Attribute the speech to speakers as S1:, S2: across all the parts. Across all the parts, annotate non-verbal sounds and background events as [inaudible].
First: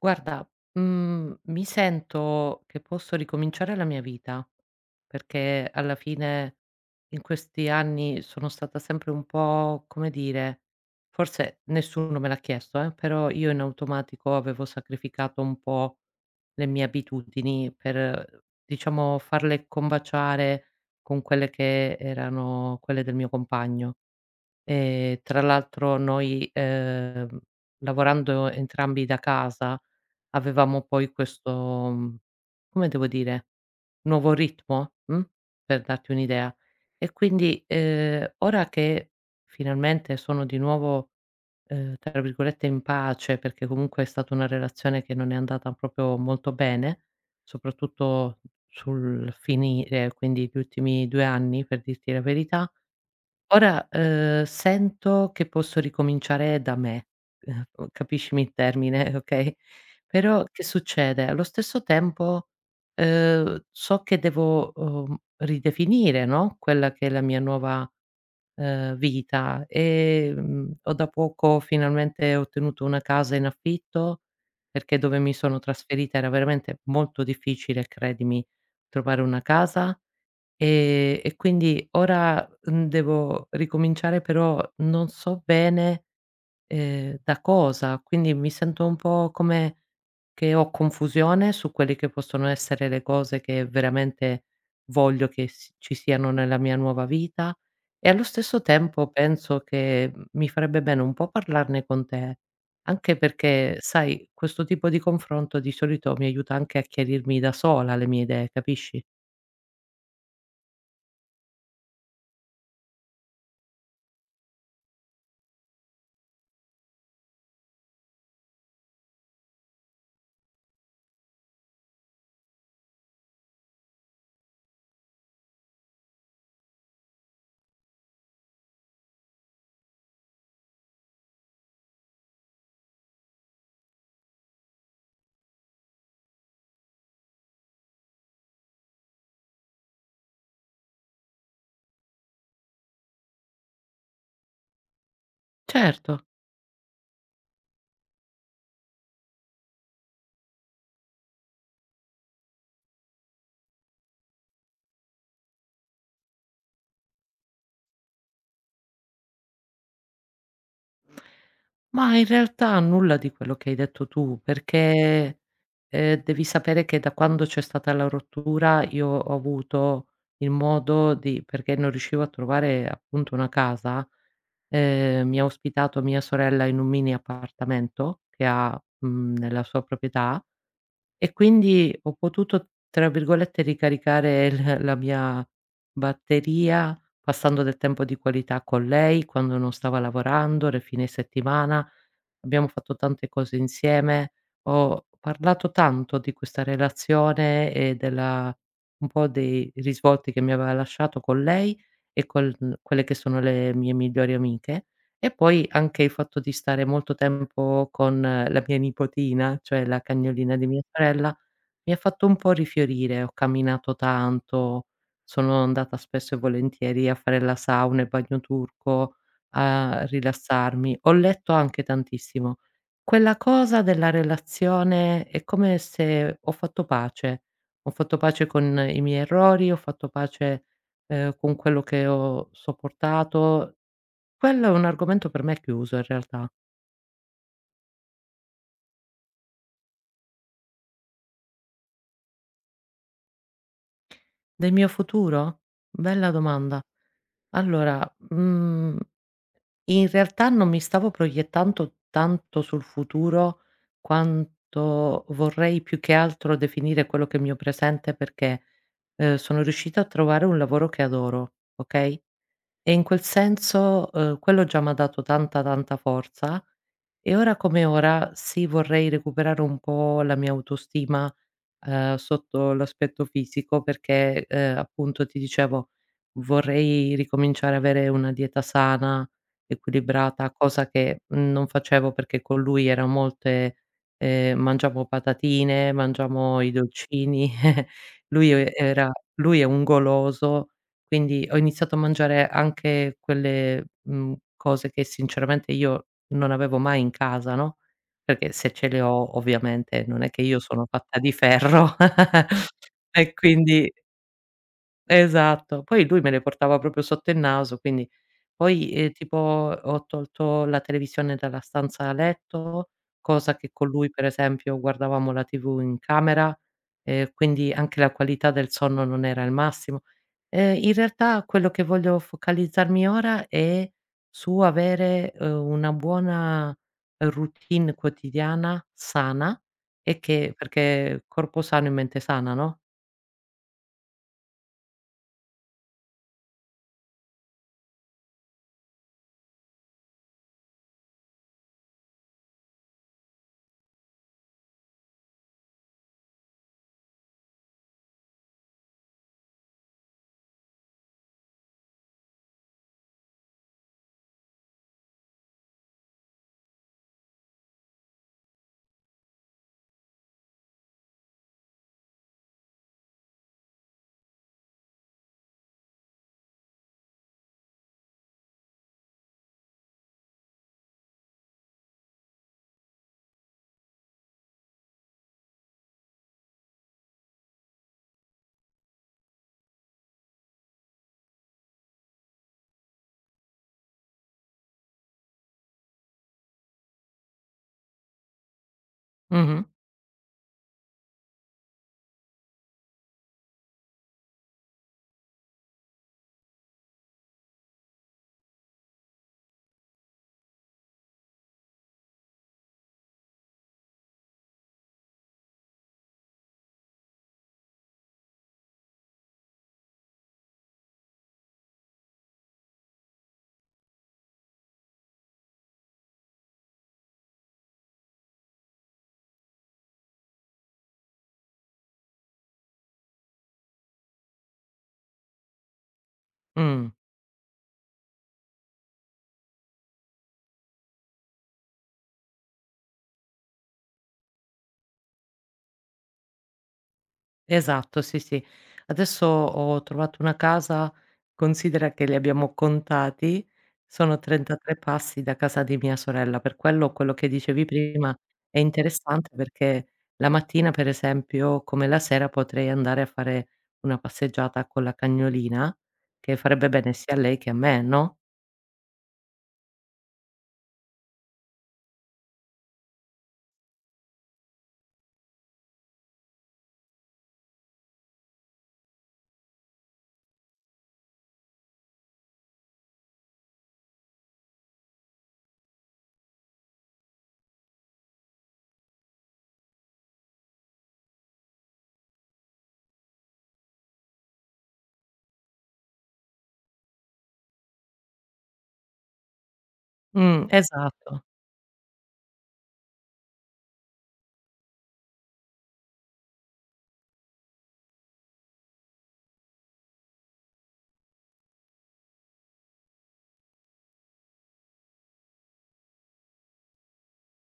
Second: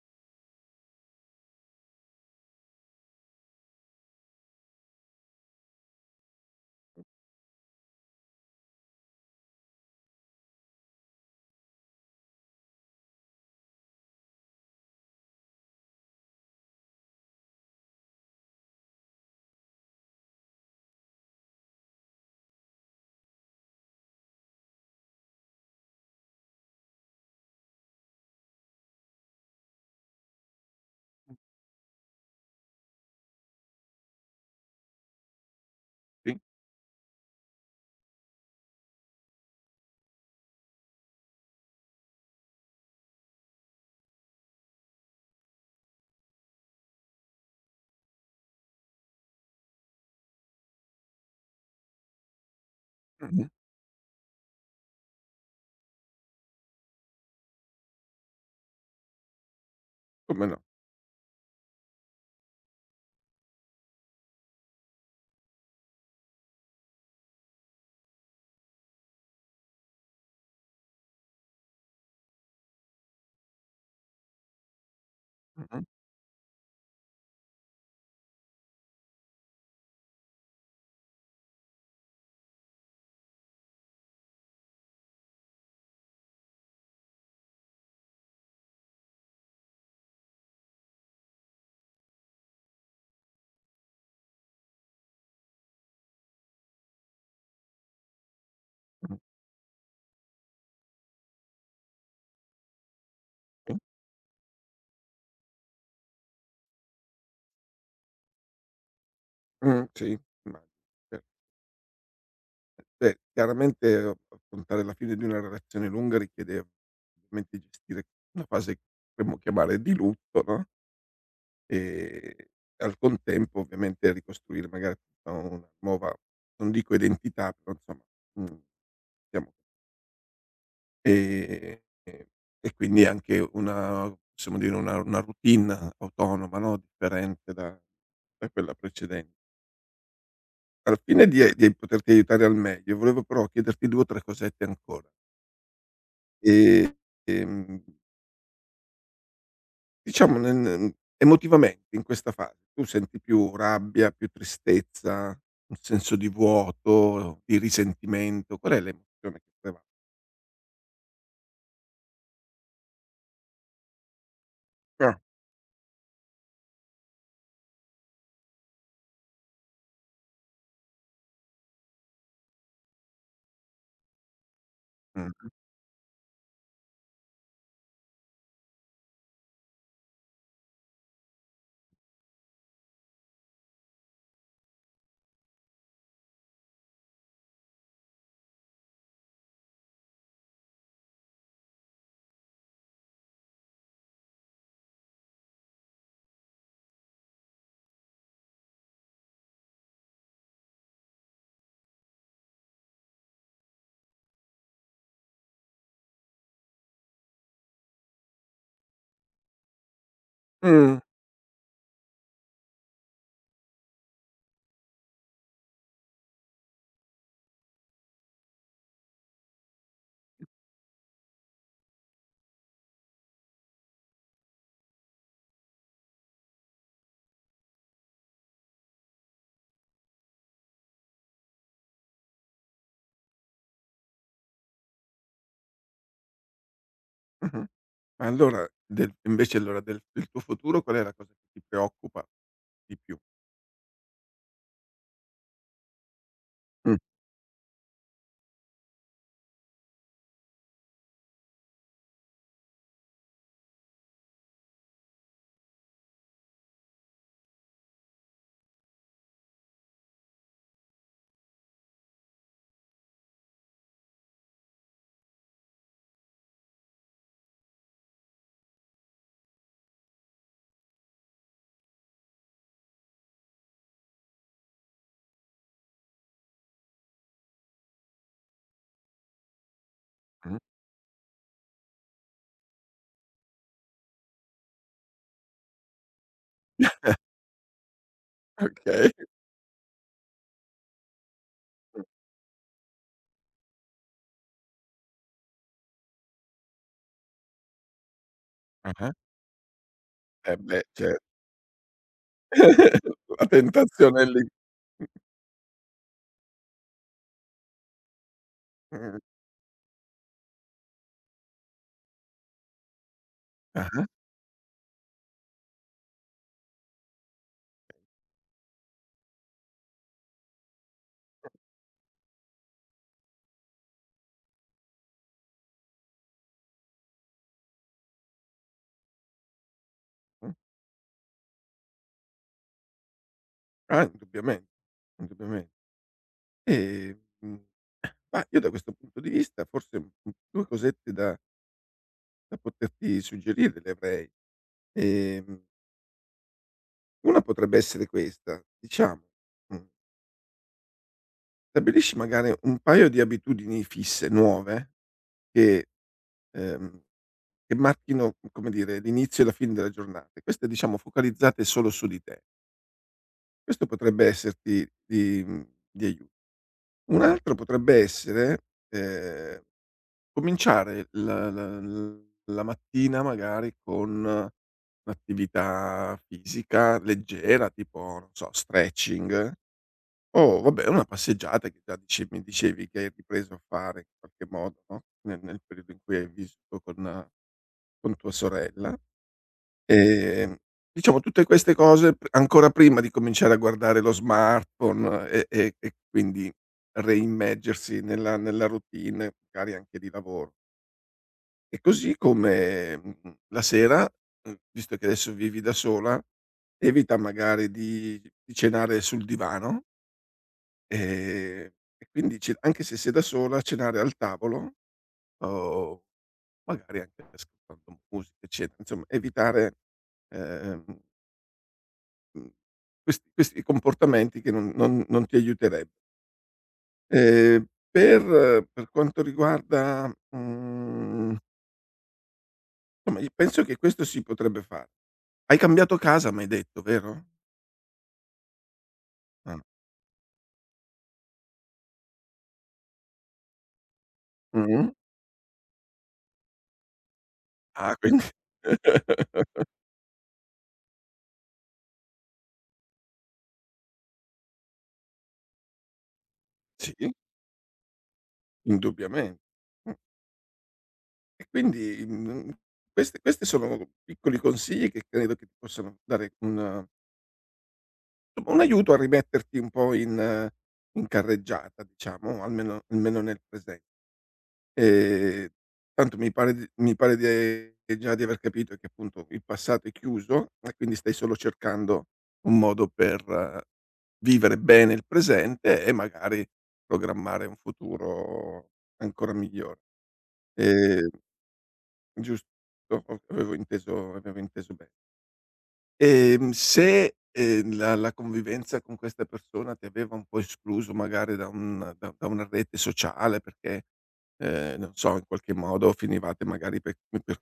S1: Guarda, mi sento che posso ricominciare la mia vita, perché alla fine in questi anni sono stata sempre un po', come dire, forse nessuno me l'ha chiesto però io in automatico avevo sacrificato un po' le mie abitudini per, diciamo, farle combaciare con quelle che erano quelle del mio compagno. Tra l'altro noi, lavorando entrambi da casa, avevamo poi questo, come devo dire, nuovo ritmo, per darti
S2: Sì.
S1: un'idea. E quindi, ora che finalmente sono di nuovo, tra virgolette "in pace", perché comunque è stata una relazione che non è andata proprio molto bene, soprattutto sul finire, quindi gli ultimi 2 anni, per dirti la verità.
S2: Mh-mh.
S1: Ora, sento che posso ricominciare da me, uhm, capiscimi il termine, [laughs] okay, però
S2: Come no.
S1: che succede? Allo stesso tempo, so che devo, ridefinire, no, quella che è la mia nuova, vita. Ho da poco finalmente ottenuto una casa in affitto, perché dove mi sono
S2: Mh-mh,
S1: trasferita era veramente molto difficile, credimi, trovare una casa. E quindi ora, devo ricominciare però non so bene, da cosa, quindi mi sento un po' come che ho confusione su quelle che possono essere le cose che veramente voglio che s ci siano nella mia nuova vita e allo stesso tempo
S2: mh,
S1: penso che, mi farebbe bene un po' parlarne con te, anche
S2: sì.
S1: perché sai questo tipo di confronto di solito mi aiuta anche a chiarirmi da sola le mie idee, capisci?
S2: Sì, immagino. Cer Beh, chiaramente a affrontare la fine di una relazione lunga richiede ovviamente gestire una fase che potremmo chiamare di lutto, no, ehm, al contempo ovviamente ricostruire magari tutta una nuova, non dico identità, però insomma, mhmm, diciamo, ehm, e quindi anche una, possiamo dire, una routine autonoma, no, differente da quella preceden alla fine. Di poterti aiutare al meglio, volevo però chiederti 2 o 3 cosette ancora.
S1: Certo.
S2: Ehm, ehm, diciamo nel n emotivamente in questa fase, tu senti più rabbia, più tristezza, un senso di vuoto, di risentimento? Qual è l'emozione che preva
S1: Ma in realtà nulla di quello che hai detto tu,
S2: ah,
S1: perché, devi sapere che da quando c'è stata la rottura io ho avuto il modo di perché non riuscivo a trovare appunto una casa, mi ha
S2: mh-mh.
S1: ospitato mia sorella in un mini appartamento che ha, nella sua proprietà e quindi ho potuto, tra virgolette, "ricaricare" il la mia batteria passando del tempo di qualità con lei quando non stava lavorando, nei fine settimana. Abbiamo fatto tante cose insieme. Ho parlato tanto di questa relazione e della un po' dei risvolti che mi aveva lasciato con lei e con quelle che sono le mie migliori amiche. E poi anche il fatto di stare molto tempo con la mia nipotina, cioè la cagnolina di mia
S2: Mh,
S1: sorella, mi ha fatto un po' rifiorire. Ho camminato tanto, sono andata spesso e volentieri a fare la sauna, il bagno turco, a rilassarmi. Ho letto anche tantissimo. Quella cosa della relazione è come se ho fatto pace. Ho fatto pace con i miei errori, ho fatto pace, con quello che ho sopportato, quello è un argomento per me chiuso in realtà.
S2: mh-mh. Ma allora del invece, allora, del tuo futuro qual è la cosa che ti preoccupa di più?
S1: Del mio futuro? Bella domanda. Allora, mhmm, in realtà non mi stavo proiettando tanto sul futuro quanto vorrei più che altro definire quello che è il mio presente perché, sono riuscita a trovare un lavoro che adoro, okay, e in quel senso, quello già m'ha dato tanta, tanta forza e ora come ora sì, vorrei recuperare un po' la mia autostima sotto l'aspetto fisico perché, appunto ti dicevo, vorrei ricominciare a avere una dieta sana, equilibrata,
S2: Mh-mh.
S1: cosa che non facevo perché con lui era molte mangiamo patatine, mangiamo i dolcini, [laughs] lui
S2: Okay.
S1: era lui è un goloso, quindi ho iniziato a
S2: Mh.
S1: mangiare anche quelle, cose che sinceramente io non avevo mai in casa, no? Perché se ce le
S2: Ah-ah.
S1: ho ovviamente non è che
S2: Eh
S1: io
S2: beh,
S1: sono
S2: cer
S1: fatta di ferro. [laughs]
S2: [laughs]
S1: E
S2: la
S1: quindi
S2: tentazione è lì.
S1: esatto. Poi lui me le portava proprio sotto il naso, quindi poi,
S2: Mh.
S1: tipo ho tolto la televisione dalla stanza a letto, cosa che con
S2: Ah-ah.
S1: lui per esempio guardavamo la TV in camera. Quindi anche la qualità del sonno non era il massimo. In realtà quello che voglio focalizzarmi ora è su avere, una buona routine quotidiana sana e
S2: Mh.
S1: che perché corpo sano e mente sana, no?
S2: Ah, indubbiamen indubbiamen e, ma io da questo punto di vista forse, 2 cosette da poterti suggerire le avrei. Ehm, una potrebbe essere questa, diciamo, mhmm, stabilisci magari un paio di abitudini fisse, nuove, che ehm, che marchino, come dire, l'inizio e la fine della giornata, e queste diciamo focalizzate solo su di te. Questo potrebbe esserti di di aiuto. Un altro potrebbe essere, ehm cominciare la mattina magari con un'attività fisica leggera, tipo, non so, stretching o vabbè una passeggiata che già dice mi dicevi che hai ripreso a fare in qualche modo, no, nel periodo in cui hai vissuto con tua sorella.
S1: Mh-mh.
S2: Ehm, diciamo tutte queste cose p ancora prima di cominciare a guardare lo smartphone, e quindi reimmergersi nella routine magari anche di lavoro. E così come, la sera, visto che adesso vivi da sola, evita magari di cenare sul divano, ehm, e quindi ce anche se sei da sola, cenare al tavolo, o magari anche ascoltando musica, eccetera. Insomma, evitare, ehm, mhmm, questi comportamenti che non ti aiutereb
S1: Mh.
S2: ehm, per quanto riguarda, insomma, io penso che questo si potrebbe fare. Hai cambiato casa m'hai detto, vero?
S1: Esatto, sì, sì. Adesso
S2: Ah.
S1: ho trovato una casa, considera che li abbiamo contati, sono 33
S2: Mh-mh.
S1: passi da casa di mia sorella, per quello quello che dicevi
S2: Ah,
S1: prima
S2: quindi
S1: è interessante
S2: [laughs]
S1: perché la mattina, per esempio, come la sera potrei andare a fare una passeggiata con la cagnolina, che farebbe bene
S2: sì,
S1: sia a lei che a me, no?
S2: indubbiamente. Mh. E quindi, queste questi sono piccoli consigli che credo che ti possano dare un, insomma, un aiuto a rimetterti un po' in carreggiata diciamo, almeno nel presen ehm, tanto mi pare di già di aver capito che appunto il passato è chiuso e quindi stai solo cercando un modo per vivere bene il presente e magari programmare un futuro ancora migliore. Ehm,
S1: Esatto.
S2: Giusto? O avevo inteso be ehm, se, la la convivenza con questa persona ti aveva un po' escluso magari da un da da una rete sociale perché, non so, in qualche modo finivate magari per per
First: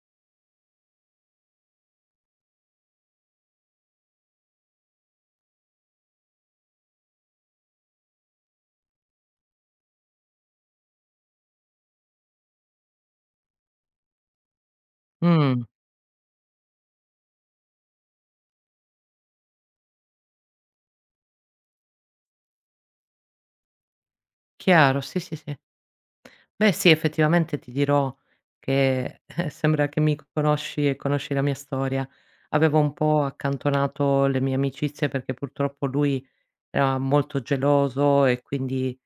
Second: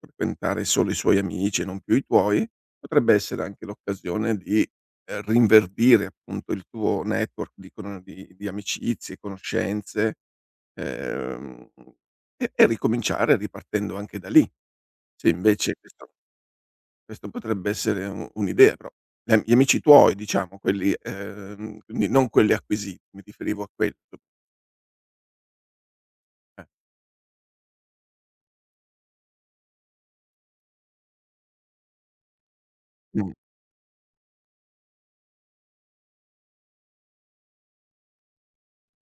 S2: frequentare solo i suoi amici e non più i tuoi, potrebbe essere anche l'occasione di, rinverdire appunto il tuo network di cono di amicizie, conoscenze, ehm, ricominciare ripartendo anche da lì. Se
S1: Mh,
S2: invece questa, questo potrebbe essere u un'idea però. Gli amici tuoi diciamo, quelli, quindi non quelli acquisiti, mi riferivo a quelli.
S1: chiaro, sì, sì, sì.
S2: Eh.
S1: Beh sì, effettivamente ti dirò che [laughs] sembra che mi conosci e conosci la mia storia. Avevo un po'
S2: Mh.
S1: accantonato le mie amicizie perché purtroppo lui era molto geloso e quindi,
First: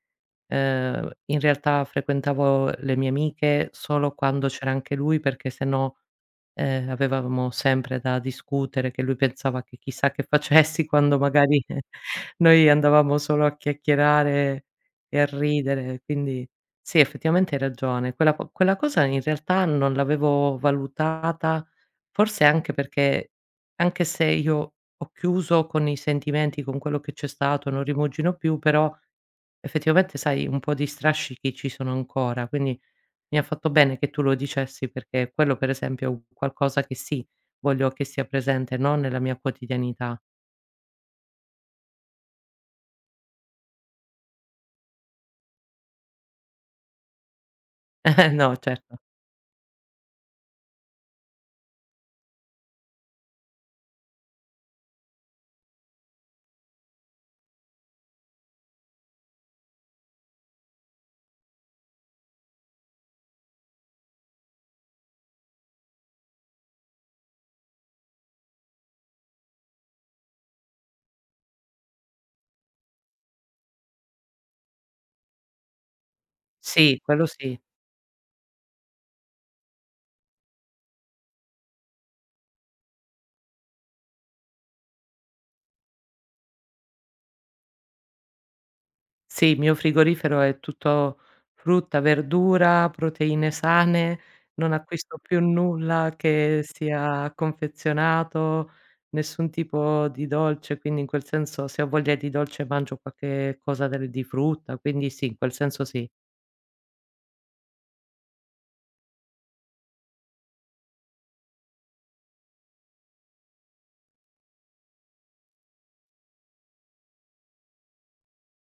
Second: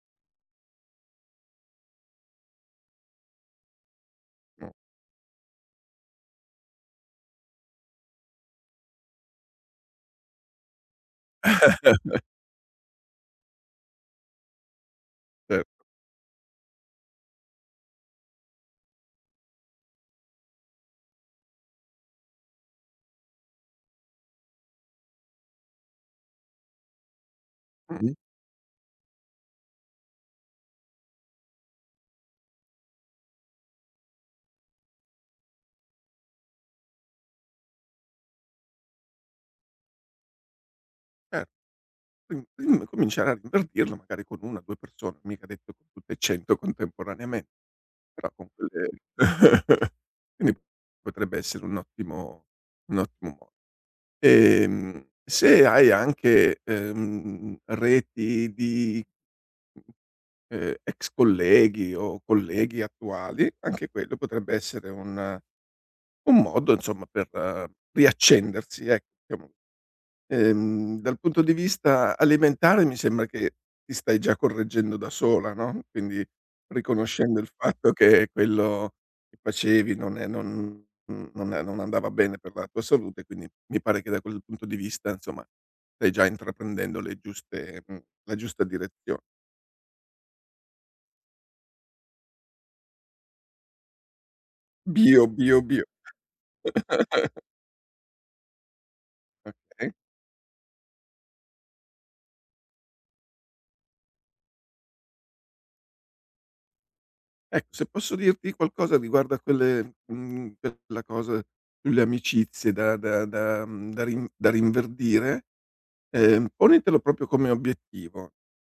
S1: in realtà frequentavo le mie amiche solo quando c'era
S2: No,
S1: anche lui perché se no avevamo sempre da discutere, che lui pensava che chissà che facessi quando magari [laughs] noi andavamo solo a chiacchierare e a
S2: cer
S1: ridere, quindi sì, effettivamente hai ragione. Quella cosa in realtà non l'avevo valutata, forse anche perché anche se io ho chiuso con i sentimenti, con quello che c'è stato, non
S2: mh, Mh.
S1: rimugino più, però effettivamente sai un po' di strascichi ci sono ancora, quindi mi ha fatto bene che tu lo dicessi perché quello per esempio è un qualcosa che sì, voglio che sia presente, no, nella mia quotidianità.
S2: cer quindi cominciare a ripartirlo magari con 1 o 2 persone, mica detto con tutte e 100 contemporaneamente, però
S1: [laughs]
S2: con
S1: No,
S2: quelle
S1: certo.
S2: [laughs] quindi potrebbe essere un ottimo, un ottimo modo. Se hai anche, reti di ex colleghi o colleghi attuali, anche quello potrebbe essere un modo, insomma, per riaccendersi, ecco, diciamo. Dal punto di vista alimentare mi sembra che ti stai già correggendo da sola, no, quindi
S1: Sì, quello
S2: riconoscendo il
S1: sì.
S2: fatto che quello che facevi non è, non andava bene per la tua salute, quindi mi pare che da quel punto di vista, insomma, stai già intraprendendo le giuste la giusta direzione.
S1: Sì, il mio frigorifero è tutto frutta, verdura, proteine sane, non acquisto
S2: Bio,
S1: più
S2: bio, bio.
S1: nulla che sia confezionato, nessun
S2: Okay.
S1: tipo di dolce, quindi in quel senso se ho voglia di dolce mangio qualche cosa del di frutta, quindi sì, in quel senso sì.
S2: Ecco, se posso dirti qualcosa riguardo a quelle, quella cosa sulle amicizie da rinverdire, ponitelo proprio come obiettivo.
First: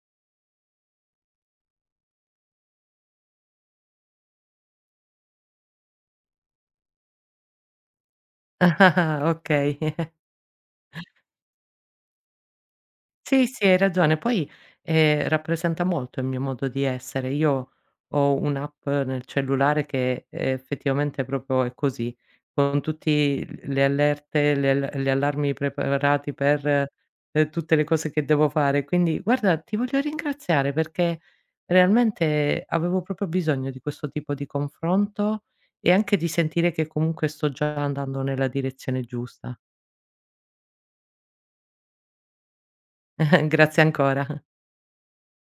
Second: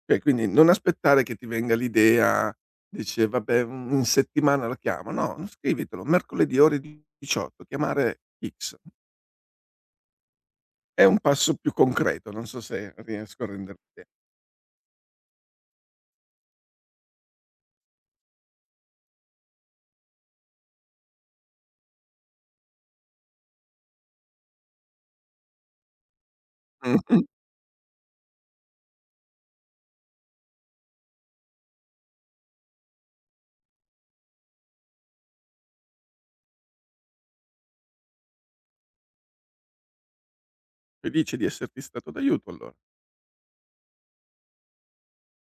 S2: Cioè, quindi non aspettare che ti venga l'idea, dice: "Vabbè, mhmm, in settimana la chiamo." No, scrivitelo: "Mercoledì ore 18, chiamare X."
S1: [laughs] Okay.
S2: È un passo più concreto, non so se riesco a
S1: Sì, sì, hai
S2: renderti l'idea.
S1: ragione. Poi, rappresenta molto il mio modo di essere. Io ho un'app nel cellulare che effettivamente proprio è così, con tutti l le allerte, le al gli allarmi preparati per,
S2: Mh-mh.
S1: tutte le cose che devo fare. Quindi guarda, ti voglio ringraziare perché realmente avevo proprio bisogno di questo tipo di confronto e anche di sentire che comunque sto già andando nella direzione giusta.
S2: Felice di esserti stato d'aiuto allo
S1: [laughs] Grazie ancora.